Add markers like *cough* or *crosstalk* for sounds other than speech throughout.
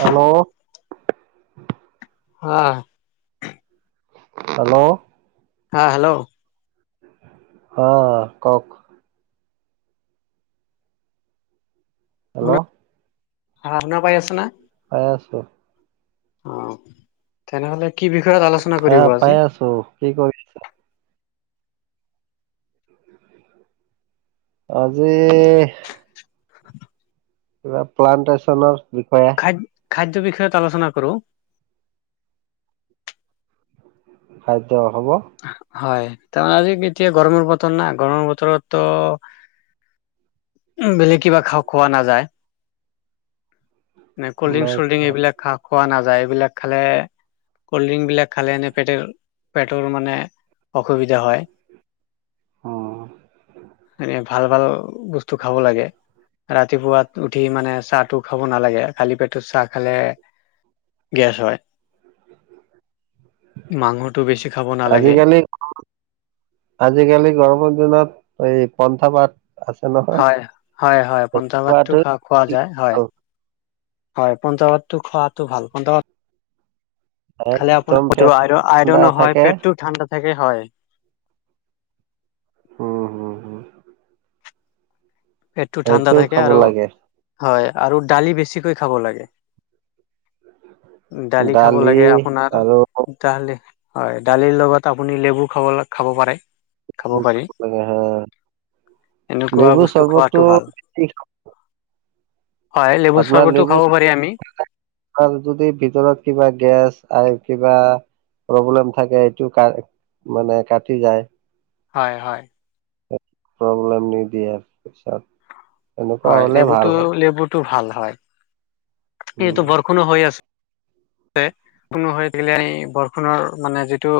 Hello! হা। Hello. হা, hello. অ, কওক? হেল্ল'? শুনা হা, শুনা পাই আছা না? পাই আছো। অ, তেনেহলে কি বিষয়ত আলো আহ, পাই আছো। কি কৰি আজি কিবা প্লানটেশচনৰ বিষয়ে। *unintelligible* খাদ্য বিষয়ত আলোচনা কৰোঁ? খাদ্য হ'ব। হয়, *unintelligible* এতিয়া গৰমৰ বতৰ না? গৰমৰ বতৰত ত' উম, বেলেগ কিবা খাওঁ খোৱা নাযায়। নাই, কল্ড ড্ৰিং চল্ড ড্ৰিং এইবিলাক খা খোৱা নাযায়। এইবিলাক খালে ক'ল্ড ড্ৰিংকবিলাক খালে এনে পে পেটৰ মানে অসুবিধা হয়। উম *unintelligible* ভাল ভাল বস্তু খাব লাগে। ৰাতিপোৱা উঠি মানে চাহটো খাব নালাগে। খালি পেটত চাহ খালে গেছ হয়। মাংসটো বেছি খাব নালাগে। আজিকালি আজিকালি গৰমৰ দিনত এই পন্থা পা হয়, হয়, হয়। পঞ্চভাতটো খোৱাটো খাওক। খোৱা যায়। হয়, হয়। পঞ্চাভাতটো খোৱাটো ভাল। প খালে আপোনা একদম পেট আইৰ ঠাণ্ডা আইৰনো হয়, থাকে পেটটো ঠাণ্ডা থাকে হয়। উম, হুম, হুম। পেটটো ঠাণ্ডা সেইটো থাকে খাব আৰু লাগে হয় আৰু দালি বেছিকৈ খাব লাগে। দালি খাব লাগে আপোনাৰ। *unintelligible* আৰু হয়, দালিৰ লগত আপুনি লেবু খাবলে খাব পাৰে। খাব পাৰি। লাগে হা এনেকুৱা লেবু বস্তু চৰ্বতটো খোৱাটো ভাল। হয়, লেবু চৰ্বতো খাব পাৰি আমি। আৰু যদি ভিতৰত কিবা গেছ আৰে কিবা প্ৰব্লেম থাকে, এইটো কা মানে কাটি যায়। হয় হয়। প্ৰব্লেম নিদিয়ে পিছত। এনেকুৱা হলে ভাল হয়। টো ভাল হয়। উম, সি--বৰষুণো হৈ আ। কোনো *unintelligible* বৰষুণৰ মানে যিটো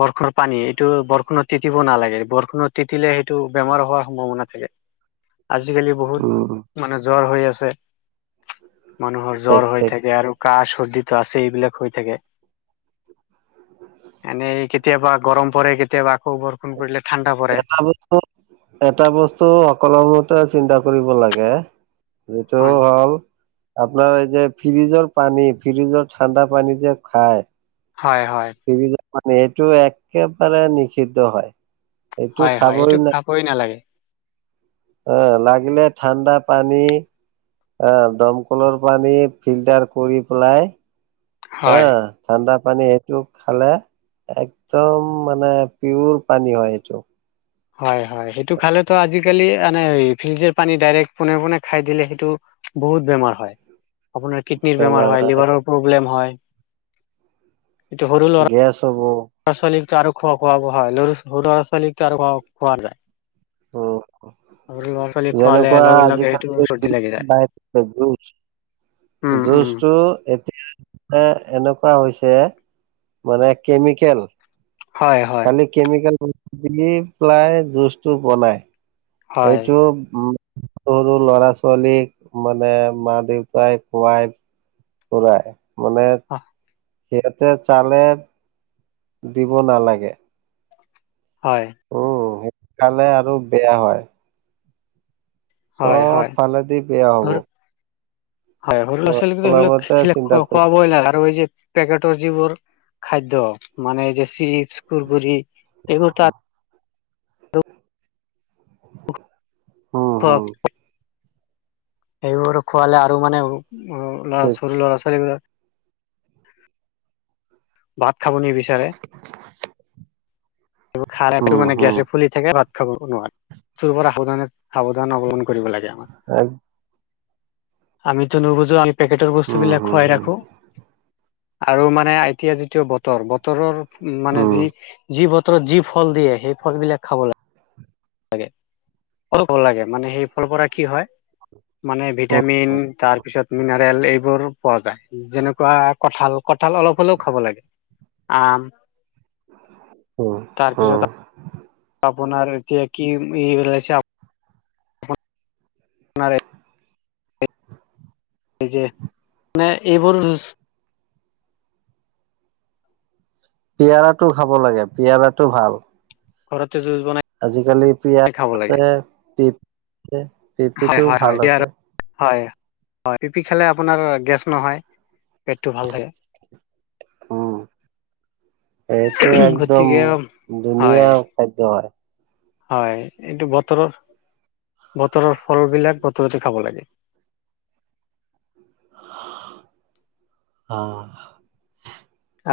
বৰষুণৰ পানী এইটো, বৰষুণত তিতিব নালাগে। বৰষুণত তিটিলে সেইটো বেমাৰ হোৱাৰ সম্ভাৱনা থাকে। *inaudible* আজিকালি বহুত উম, মানে জ্বৰ হৈ আছে। মানুহৰ ঠিক জ্বৰ হৈ ঠিক থাকে আৰু কাহ চৰ্দিটো আছে, এইবিলাক হৈ থাকে। এনেই কেতিয়াবা গৰম পৰে, কেতিয়াবা আকৌ বৰষুণ পৰিলে ঠাণ্ডা পৰে। এটা বচ এটা বস্তু অকল মতে চিন্তা কৰিব লাগে। এইটো হয় ভাল। আপোনাৰ এই যে ফ্ৰিজৰ পানী ফ্ৰিজৰ ঠাণ্ডা পানী যে খায় হয় হয়। মানে এইটো একেবাৰে নিষিদ্ধ হয়। এইটো হয় হয়, এইটো না খাবই নালাগে। অ' লাগিলে ঠাণ্ডা পানী আহ দমকলৰ পানী ফিল্টাৰ কৰি পেলাই হা হয় ঠাণ্ডা পানী সেইটো খালে একদম মানে পিয়ৰ পানী হয় সেইটো। হয় হয়, সেইটো খালেতো আজিকালি এনে ফ্ৰিজৰ পানী ডাইৰেক্ট পোনে পোনে খাই দিলে সেইটো বহুত বেমাৰ হয়। আপোনাৰ কিডনিৰ বেমাৰ হয় লিভাৰৰ প্ৰব্লেম হয়। ল'ৰা গেছ হ'ব। ল'ৰা ছোৱালীক আৰু খোৱা খোৱা হয়, লৰা ছোৱালীকো আৰু খোৱা যায়। অ'। সৰু ল'ৰা ছোৱালী খোৱালে যেনেকুৱা লগে লগে সেইটো আজিকালি চৰ্দি লাগি যায় *unintelligible* উম উম জুচটো এতিয়া এ এনেকুৱা হৈছে মানে কেমিকেল হয় হয়। খালি কেমিকেল দি পেলাই জুচটো বনাই, হয়। সেইটো সৰু ল'ৰা ছোৱালীক মানে মা দেউতাই খুৱাই কৰাই মানে অ'। সিহঁতে চালে দিব নালাগে। হয়। উম, সেইটো খালে আৰু বেয়া হয়। হয় চব হয় ফালে দি বেয়া হ'ব। সৰু হয় সৰু ত ল'ৰা ছোৱালীকো আপোনাৰ সেইবিলাক মতে খিলে চিন্তা কৰি খুৱাবই নালাগে, আৰু এই যে পেকেটৰ যিবোৰ খাদ্য মানে এই যে চিপচ কুৰকৰি এইবোৰ তাত অ' হ'। খুৱাওক সেইবোৰ খোৱালে আৰু মানে ল'ৰা ঠিক সৰু ল'ৰা ছোৱালীবিলাক ভাত খাব নিবিচাৰে। সেইবোৰ খালে হম মানে হম গেছে ফুলি থাকে ভাত খাব নোৱাৰে। বস্তুৰ পৰা সাবধানে সাৱধান অৱলম্বন কৰিব লাগে। হম আমিটো নুবুজো পেকেটৰ বস্তুবিলাক হম খুৱাই হম ৰাখো আৰু মানে এতিয়া যিটো বতৰ বতৰৰ উম, মানে যি যি বতৰত যি ফল দিয়ে সেই ফল বিলাক খাব লাগে। অলপ ভাল লাগে মানে সেই ফলৰ পৰা কি হয়, মানে ভিটামিন তাৰপিছত, মিনাৰেল এইবোৰ পোৱা যায়, যেনেকুৱা কঁঠাল কঁঠাল অলপ হ'লেও খাব লাগে। আম। উম। উম তাৰপিছত আপোনাৰ এতিয়া কি এই *unintelligible* এই যে মানে এইবোৰ পিয়াৰটো খাব লাগে পিয়াৰটো ভাল। ঘৰতে জুচ বনাই আজিকালি *unintelligible* খাব আছে লাগে পিপি আ পিপি হয় টোও হয় ভাল হয় আছে। হয়, হয়, পিপি খালে আপোনাৰ গেছ নহয়। পেটটো ভাল থাকে। উম, এইটো একদম গতিকে হয় ধুনীয়া খাদ্য হয়। হয়, এইটো বতৰৰ- বতৰৰ ফল বিলাক বতৰতে খাব লাগে। অ'।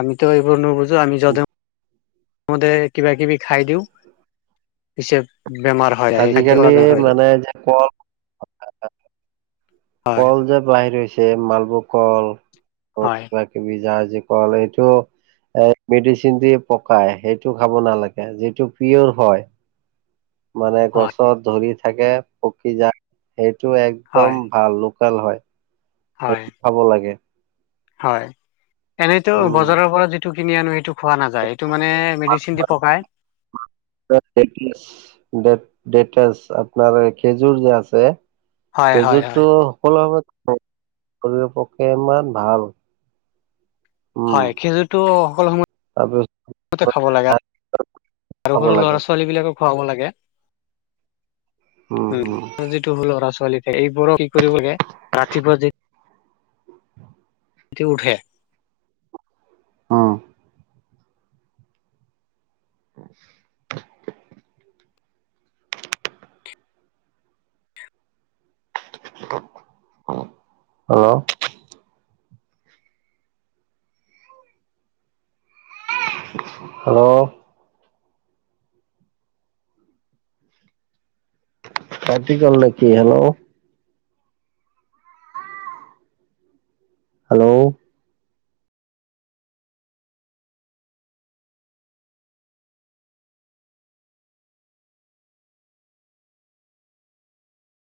আমিতো এইবোৰ নুবুজো আমি জধে মধে, কিবা কিবি খাই দিওঁ পিচত বেমাৰ হয়, যায় সেই খাদ্যয় আজিকালি বেমাৰ হৈ যায়। মানে যে ক হয় কল যে বাহিৰ হৈছে মালভোগ কল হয়। কিবা জাহাজী কল এইটো এ' মেডিচিন দি পকাই সেইটো খাব নালাগে, যিটো পিয়ৰ হয় মানে হয় গছত ধৰি থাকে পকি যায় সেইটো হয় একদম ভাল লোকেল হয়। হয়। সেইটো খাব লাগে। হয়, এনেইতো উম বজাৰৰ পৰা যিটো কিনি আনো সেইটো খোৱা নাযায় এইটো মানে মেডিচিন দি পকাই *inaudible* ড- ডেটাচ আপোনাৰ খেজুৰ যে আছে। হয় হয় হয় খেইযোৰটো সকলো সম কৰিব পকে ইমান ভাল *inaudible* উম হয়, খেজুৰতটো সকলো তাৰপিছত সময় খাব লাগে। আৰু খাব সৰু লাগে ল'ৰা - ছোৱালী বিলাকক খুৱাব লাগে। উম, যিটো ল'ৰা - ছোৱালী এইবোৰক কি কৰিব লাগে ৰাতিপুৱা যি এতি উঠে *inaudible* অঁ। *inaudible* হেল্ল'। হেল্ল'। কাতি গ'ল নেকি হেল্ল'? হেল্ল'।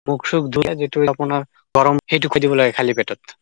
মুখ- চুখ ধুৱাই যিটো আপোনাৰ গৰম সেইটো খেজুৰ খাই দিব লাগে খালী পেটত।